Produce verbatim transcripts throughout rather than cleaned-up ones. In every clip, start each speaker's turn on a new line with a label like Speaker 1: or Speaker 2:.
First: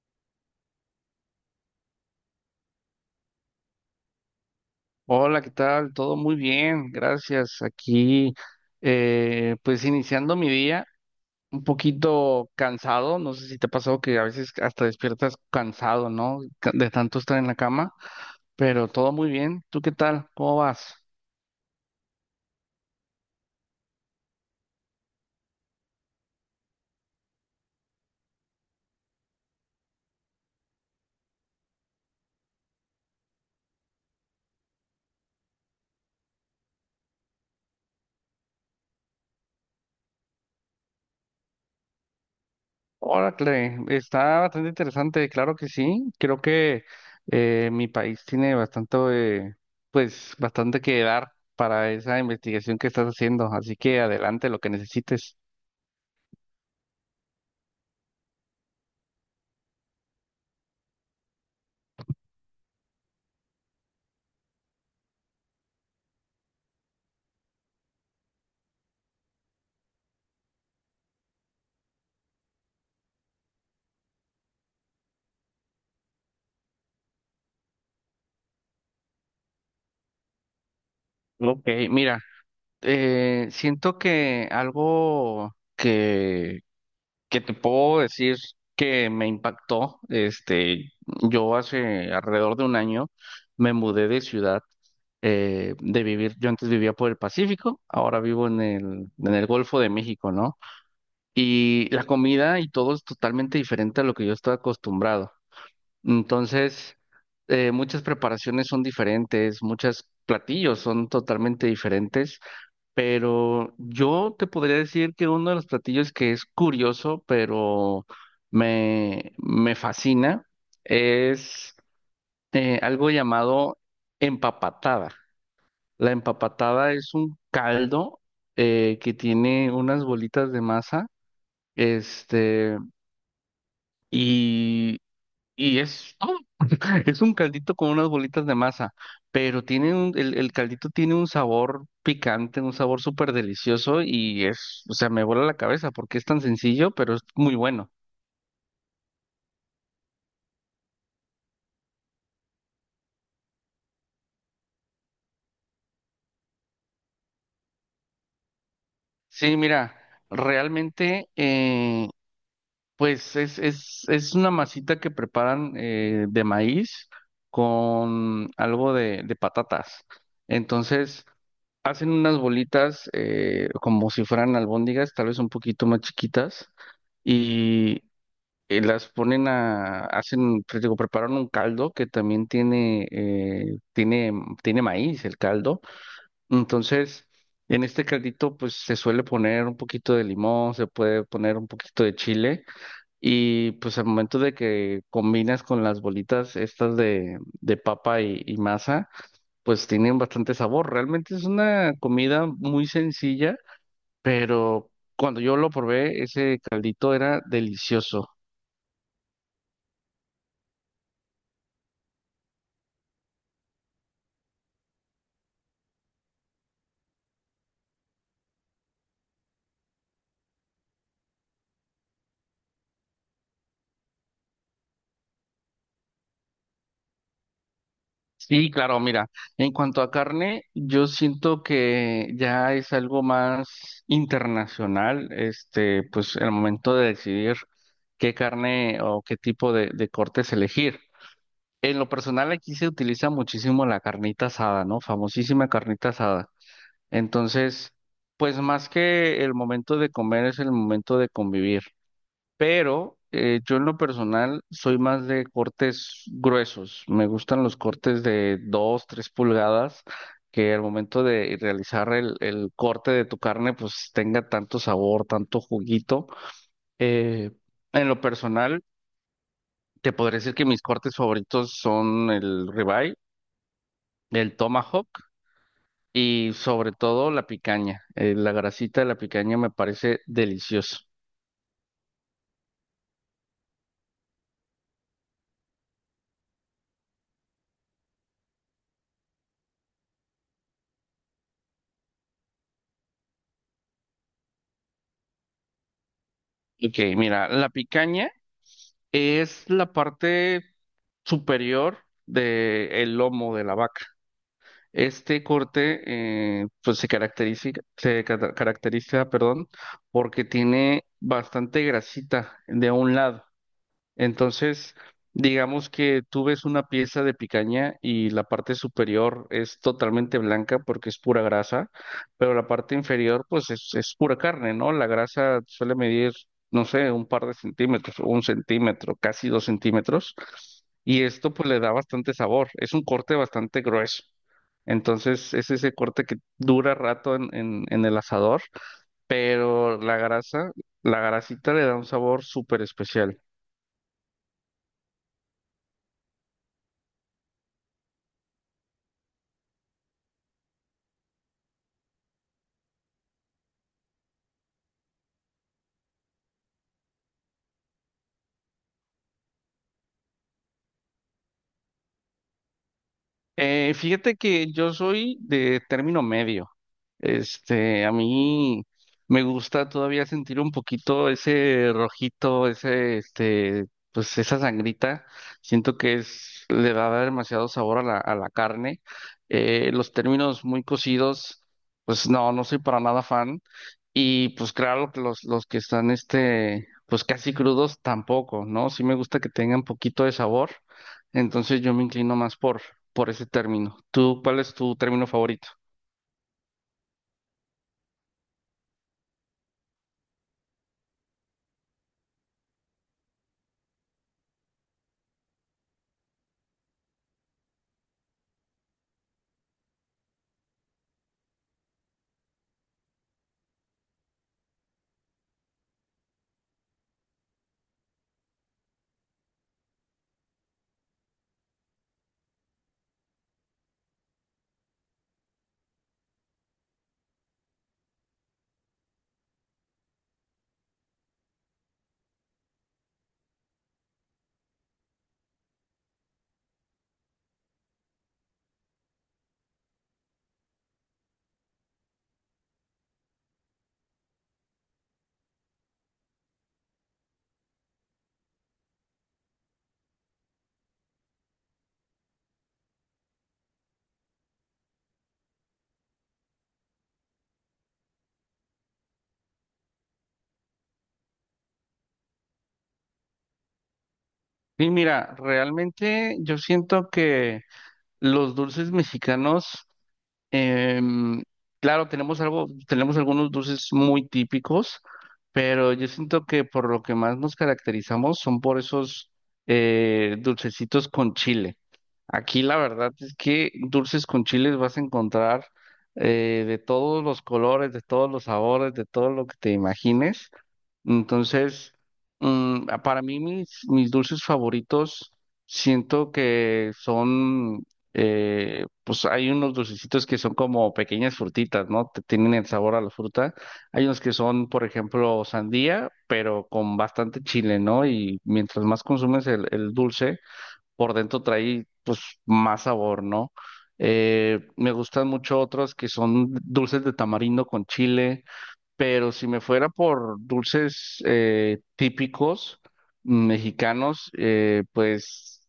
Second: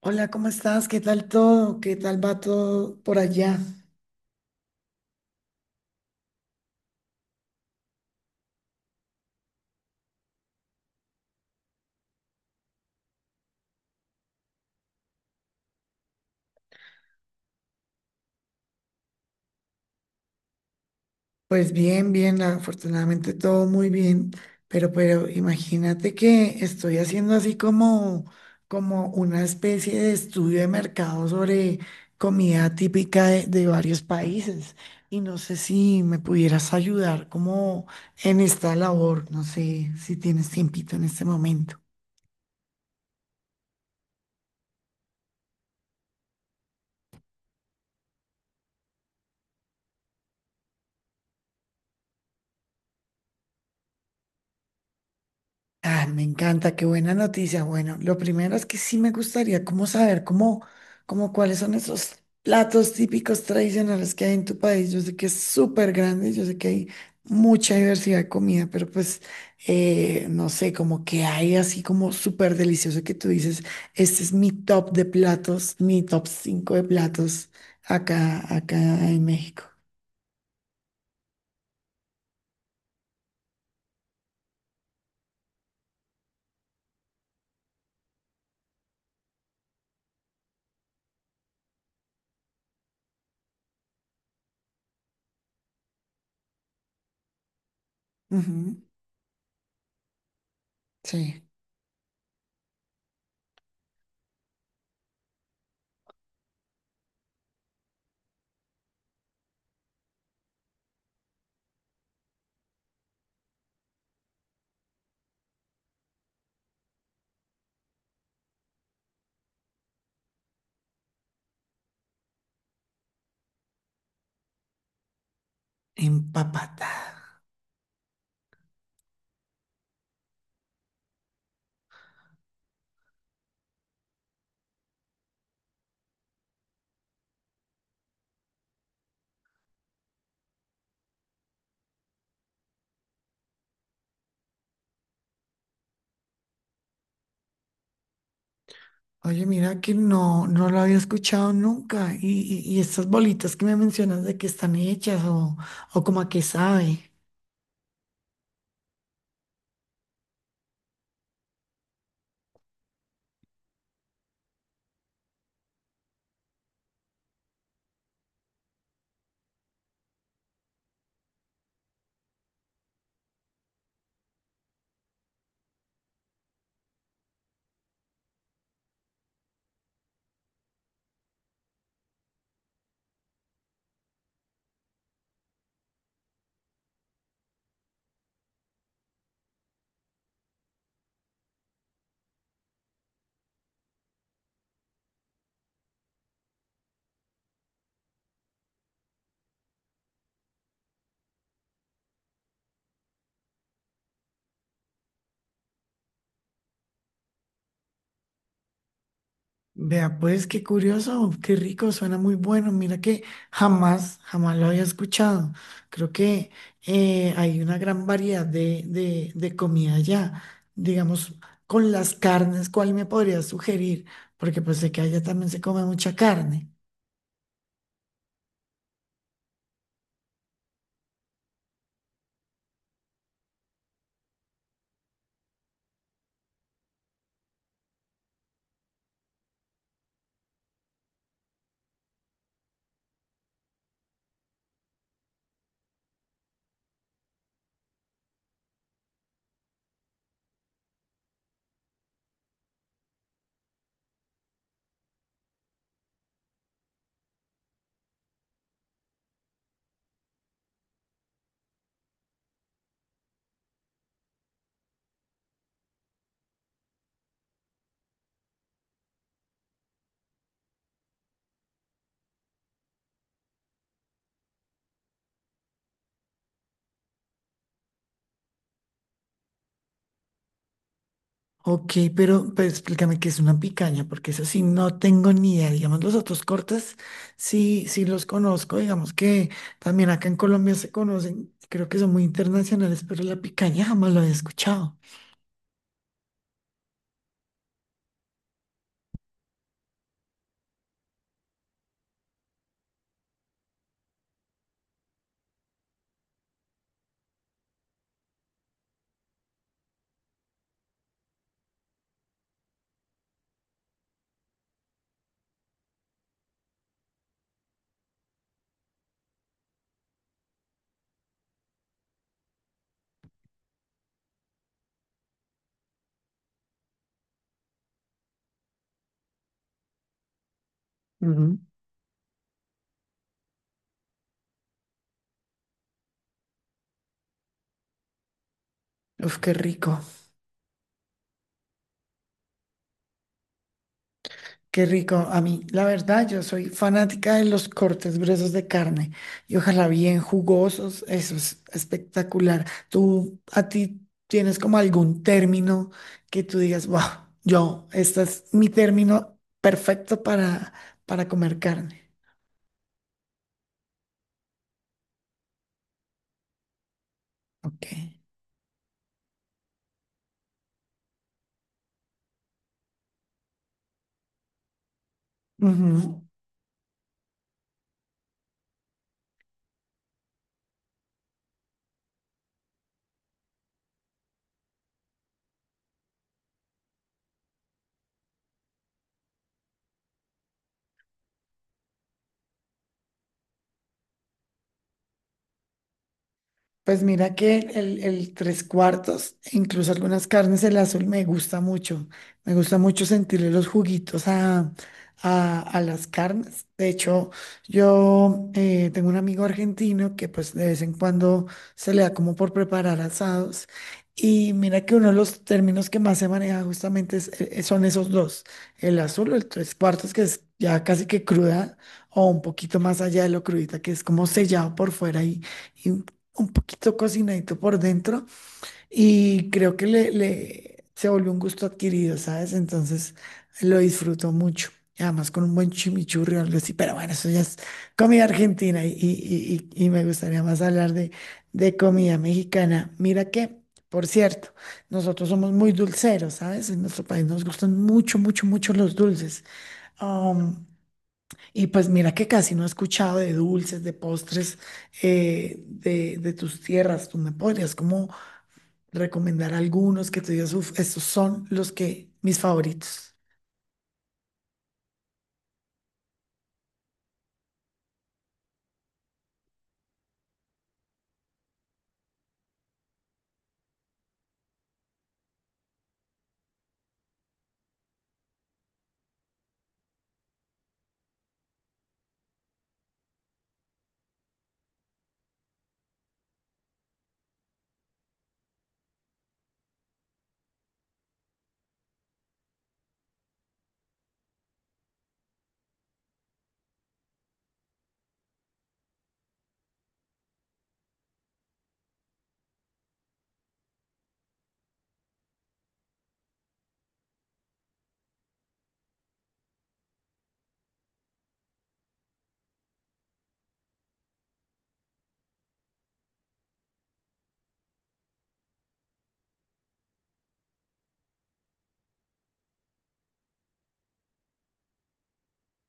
Speaker 1: Hola, ¿cómo estás? ¿Qué tal todo? ¿Qué tal va todo por allá?
Speaker 2: Hola, ¿qué tal? Todo muy bien, gracias. Aquí, eh, pues iniciando mi día, un poquito cansado. No sé si te ha pasado que a veces hasta despiertas cansado, ¿no? Ca- De tanto estar en la cama, pero todo muy bien. ¿Tú qué tal? ¿Cómo vas?
Speaker 1: Pues bien, bien, afortunadamente todo muy bien, pero pero imagínate que estoy haciendo así como como una especie de estudio de mercado sobre comida típica de, de varios países y no sé si me pudieras ayudar como en esta labor, no sé si tienes tiempito en este momento.
Speaker 2: Órale, está bastante interesante, claro que sí. Creo que eh, mi país tiene bastante, eh, pues, bastante que dar para esa investigación que estás haciendo. Así que adelante, lo que necesites.
Speaker 1: Ah, me encanta, qué buena noticia. Bueno, lo primero es que sí me gustaría como saber cómo, cómo cuáles son esos platos típicos tradicionales que hay en tu país. Yo sé que es súper grande, yo sé que hay mucha diversidad de comida, pero pues eh, no sé, como que hay así como súper delicioso que tú dices, este es mi top de platos, mi top cinco de platos acá, acá en México.
Speaker 2: Ok, mira. Eh, siento que algo que, que te puedo decir que me impactó, este, yo hace alrededor de un año me mudé de ciudad, eh, de vivir, yo antes vivía por el Pacífico, ahora vivo en
Speaker 1: Ujú,
Speaker 2: el, en el Golfo de México, ¿no?
Speaker 1: sí,
Speaker 2: Y la comida y todo es totalmente diferente a lo que yo estaba acostumbrado. Entonces, eh, muchas preparaciones son diferentes, muchos platillos son totalmente diferentes. Pero yo te podría decir que uno de los platillos que es curioso, pero me, me fascina, es eh, algo llamado empapatada. La
Speaker 1: empapatada.
Speaker 2: empapatada es un caldo eh, que tiene unas bolitas de masa, este, y, y es todo. Es un caldito con unas bolitas de masa, pero tiene un, el, el caldito tiene un sabor picante, un sabor súper delicioso y es, o sea, me vuela la cabeza porque es tan sencillo, pero es muy bueno.
Speaker 1: Oye, mira que no, no lo había escuchado nunca. Y, y, y estas bolitas que me mencionas de que están hechas o, o como a qué sabe.
Speaker 2: Sí, mira, realmente, eh, pues es, es, es una masita que preparan eh, de maíz con algo de, de patatas. Entonces, hacen unas bolitas eh, como si fueran albóndigas, tal vez un poquito más chiquitas. Eh, las ponen a, hacen, pues, digo, Preparan un caldo que también tiene, eh, tiene, tiene maíz el caldo. Entonces, en este caldito, pues se suele poner un poquito de limón, se puede poner un poquito de chile y pues al momento de que combinas con las bolitas estas de, de papa y, y masa, pues tienen bastante sabor. Realmente es una comida muy sencilla, pero cuando yo lo probé, ese caldito era delicioso.
Speaker 1: Vea, pues qué curioso, qué rico, suena muy bueno. Mira que jamás, jamás lo había escuchado. Creo que eh, hay una gran variedad de, de, de comida allá. Digamos, con las carnes, ¿cuál me podrías sugerir? Porque pues sé que allá también se come mucha carne.
Speaker 2: Sí, claro, mira, en cuanto a carne, yo siento que ya es algo más internacional, este, pues el momento de decidir qué carne o qué tipo de, de cortes elegir. En lo personal aquí se utiliza muchísimo la carnita asada, ¿no? Famosísima carnita asada. Entonces, pues más que el momento de comer es el momento de convivir, pero eh, yo en lo personal soy más de cortes gruesos. Me gustan los cortes de dos tres pulgadas, que al momento de realizar el, el corte de tu carne, pues tenga tanto sabor, tanto juguito. Eh, en lo personal, te podré decir que mis cortes favoritos son el ribeye, el tomahawk. Y sobre todo la picaña. Eh, la grasita de la picaña me parece deliciosa.
Speaker 1: Ok, pero, pero explícame qué es una picaña, porque eso sí no tengo ni idea. Digamos, los otros cortes sí, sí los conozco, digamos que también acá en Colombia se conocen, creo que son muy internacionales, pero la picaña jamás lo había escuchado.
Speaker 2: Ok, mira, la picaña es la parte superior del lomo de la vaca. Este corte eh, pues se caracteriza, se cata- caracteriza, perdón, porque tiene bastante grasita de un lado. Entonces, digamos que tú ves una pieza de picaña y la parte superior es totalmente blanca porque es pura grasa, pero la parte inferior pues es, es pura carne, ¿no? La grasa suele medir, no sé, un par de centímetros, un centímetro, casi dos centímetros, y esto
Speaker 1: Ujú.
Speaker 2: pues le da bastante sabor, es un corte bastante grueso. Entonces es ese corte que dura rato en, en, en el asador,
Speaker 1: Uf, qué
Speaker 2: pero
Speaker 1: rico.
Speaker 2: la grasa, la grasita le da un sabor súper especial.
Speaker 1: Qué rico. A mí, la verdad, yo soy fanática de los cortes gruesos de carne y ojalá bien jugosos. Eso es espectacular. ¿Tú a ti tienes como algún término que tú digas, wow, yo, este es mi término perfecto para, para comer carne?
Speaker 2: Eh, fíjate que yo soy de término medio.
Speaker 1: Ok.
Speaker 2: Este, a mí me gusta todavía sentir un poquito ese rojito, ese, este, pues esa sangrita. Siento que
Speaker 1: Ujú.
Speaker 2: es, le va a dar demasiado sabor a la, a la carne. Eh, los términos muy cocidos, pues no, no soy para nada fan. Y pues claro que los, los que están, este, pues casi crudos tampoco, ¿no? Sí me gusta que tengan poquito de sabor. Entonces yo me inclino más por, por ese término. ¿Tú, cuál es tu término favorito?
Speaker 1: Pues mira que el, el tres cuartos, e incluso algunas carnes, el azul me gusta mucho. Me gusta mucho sentirle los juguitos a, a, a las carnes. De hecho, yo eh, tengo un amigo argentino que pues de vez en cuando se le da como por preparar asados. Y mira que uno de los términos que más se maneja justamente es- eh, eh, son esos dos. El azul, el tres cuartos, que es ya casi que cruda o un poquito más allá de lo crudita, que es como sellado por fuera y un poquito cocinadito por dentro y creo que le, le- se volvió un gusto adquirido, ¿sabes? Entonces lo disfruto mucho. Y además con un buen chimichurri o algo así, pero bueno, eso ya es comida argentina y, y- y- y me gustaría más hablar de, de comida mexicana. Mira que, por cierto, nosotros somos muy dulceros, ¿sabes? En nuestro país nos gustan mucho, mucho, mucho los dulces. Um, y pues mira que casi no he escuchado de dulces, de postres, eh, de, de tus tierras. ¿Tú me podrías como recomendar algunos que tú digas, uff, estos son los que, mis favoritos?
Speaker 2: Sí, mira, realmente yo siento que los dulces mexicanos, em, claro, tenemos algo, tenemos algunos dulces muy típicos, pero yo siento que por lo que más nos caracterizamos son por esos eh, dulcecitos con chile. Aquí la verdad es que dulces con chiles vas a encontrar eh, de todos los colores, de todos los sabores, de todo lo que te imagines. Entonces, mm, a- para mí mis, mis dulces favoritos, siento que son, eh, pues hay unos dulcecitos que son como pequeñas frutitas, ¿no? Te- Tienen el sabor a la fruta. Hay unos que son, por ejemplo, sandía, pero con bastante chile, ¿no? Y mientras más consumes el, el dulce, por dentro trae, pues, más sabor, ¿no? Eh, me gustan mucho otros que son dulces de tamarindo con chile. Pero si me fuera por dulces eh, típicos mexicanos, eh, pues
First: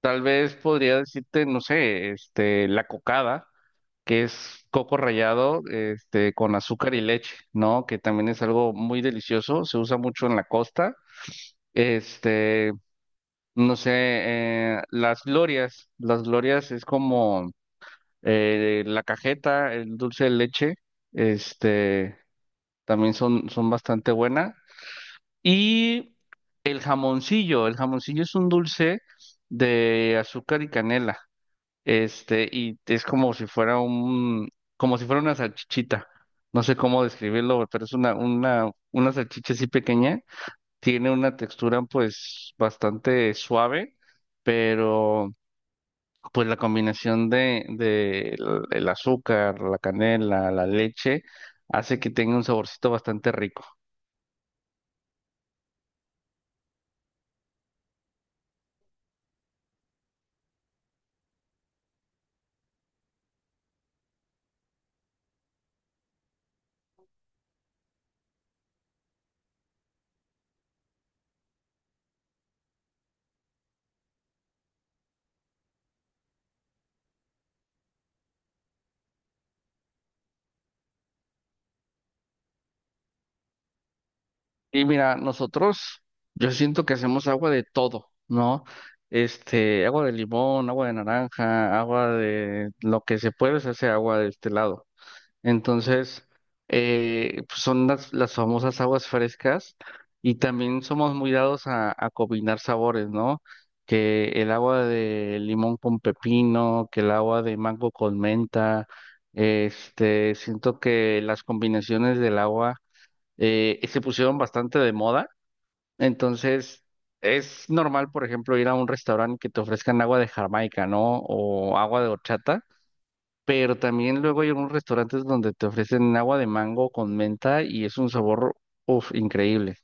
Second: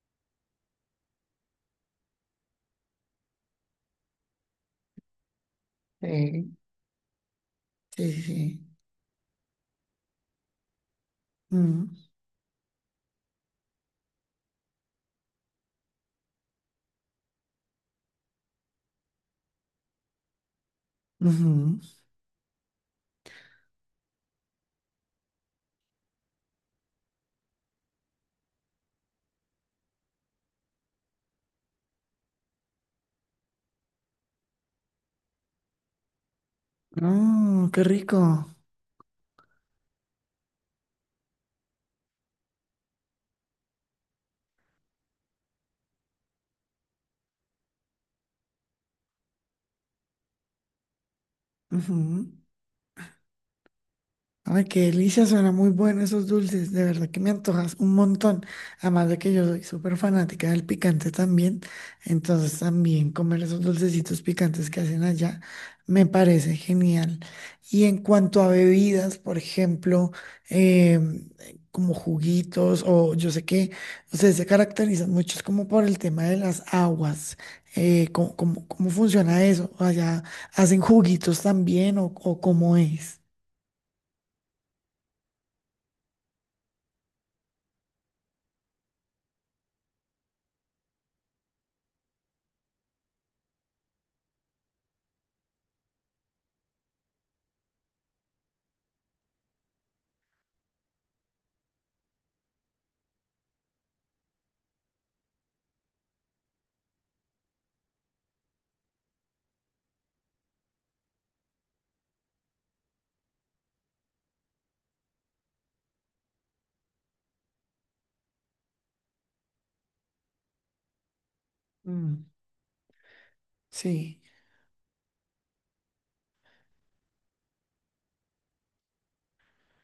Speaker 2: tal vez podría decirte, no sé, este, la cocada, que es coco rallado, este,
Speaker 1: Sí.
Speaker 2: con azúcar y leche, ¿no? Que
Speaker 1: Sí, sí,
Speaker 2: también es
Speaker 1: sí.
Speaker 2: algo muy delicioso, se usa mucho en la costa.
Speaker 1: Mm,
Speaker 2: Este, no sé, eh, las glorias, las glorias es como eh, la cajeta, el dulce de leche,
Speaker 1: ujú.
Speaker 2: este, también son, son bastante buenas. Y el jamoncillo, el jamoncillo es un dulce de azúcar y canela, este, y es como si fuera un, como si fuera una salchichita. No sé cómo describirlo, güey,
Speaker 1: Mm, qué
Speaker 2: pero es una,
Speaker 1: rico.
Speaker 2: una, una salchicha así pequeña. Tiene una textura, pues, bastante suave, pero, pues, la combinación de, de el el azúcar, la canela, la leche, hace que tenga
Speaker 1: Ujú.
Speaker 2: un saborcito bastante rico.
Speaker 1: Ay, qué delicia, suena muy bueno esos dulces, de verdad que me antojas un montón. Además de que yo soy súper fanática del picante también, entonces también comer esos dulcecitos picantes que hacen allá me parece genial. Y en cuanto a bebidas, por ejemplo, em, como juguitos o yo sé que ustedes se caracterizan muchos como por el tema de las aguas. eh, ¿cómo, cómo cómo funciona eso? ¿Allá hacen juguitos también o, o cómo es?
Speaker 2: Y mira, nosotros, yo siento que hacemos agua de todo, ¿no? Este, agua de limón, agua de naranja, agua de lo que se puede, se hace agua de este lado. Entonces, eh, pues son las, las famosas aguas frescas y también somos muy dados a, a combinar sabores, ¿no? Que el agua de limón con pepino, que el agua de mango con menta, este, siento que las combinaciones del agua eh, se pusieron bastante de moda. Entonces, es normal, por ejemplo, ir a un restaurante que te ofrezcan agua de Jamaica, ¿no? O agua de horchata, pero
Speaker 1: Sí,
Speaker 2: también luego hay algunos restaurantes donde te ofrecen agua de mango con menta y es un sabor, uf, increíble.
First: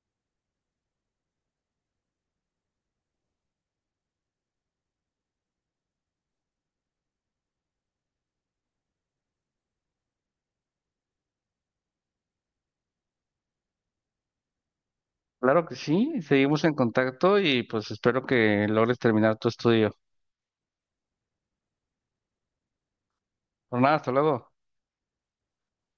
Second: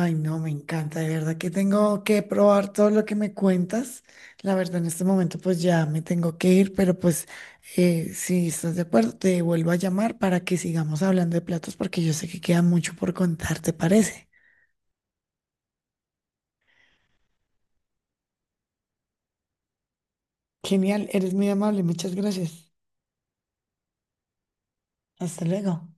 Speaker 1: ay no, me encanta, de verdad que tengo que probar todo lo que me cuentas. La verdad, en este momento pues ya me tengo que ir, pero pues eh, si estás de acuerdo, te vuelvo a llamar para que sigamos hablando de platos porque yo sé que queda mucho por contar, ¿te parece?
Speaker 2: Claro que sí, seguimos en contacto y pues espero que logres terminar tu estudio.
Speaker 1: Genial, eres muy amable, muchas gracias.
Speaker 2: Por nada, hasta luego.
Speaker 1: Hasta luego.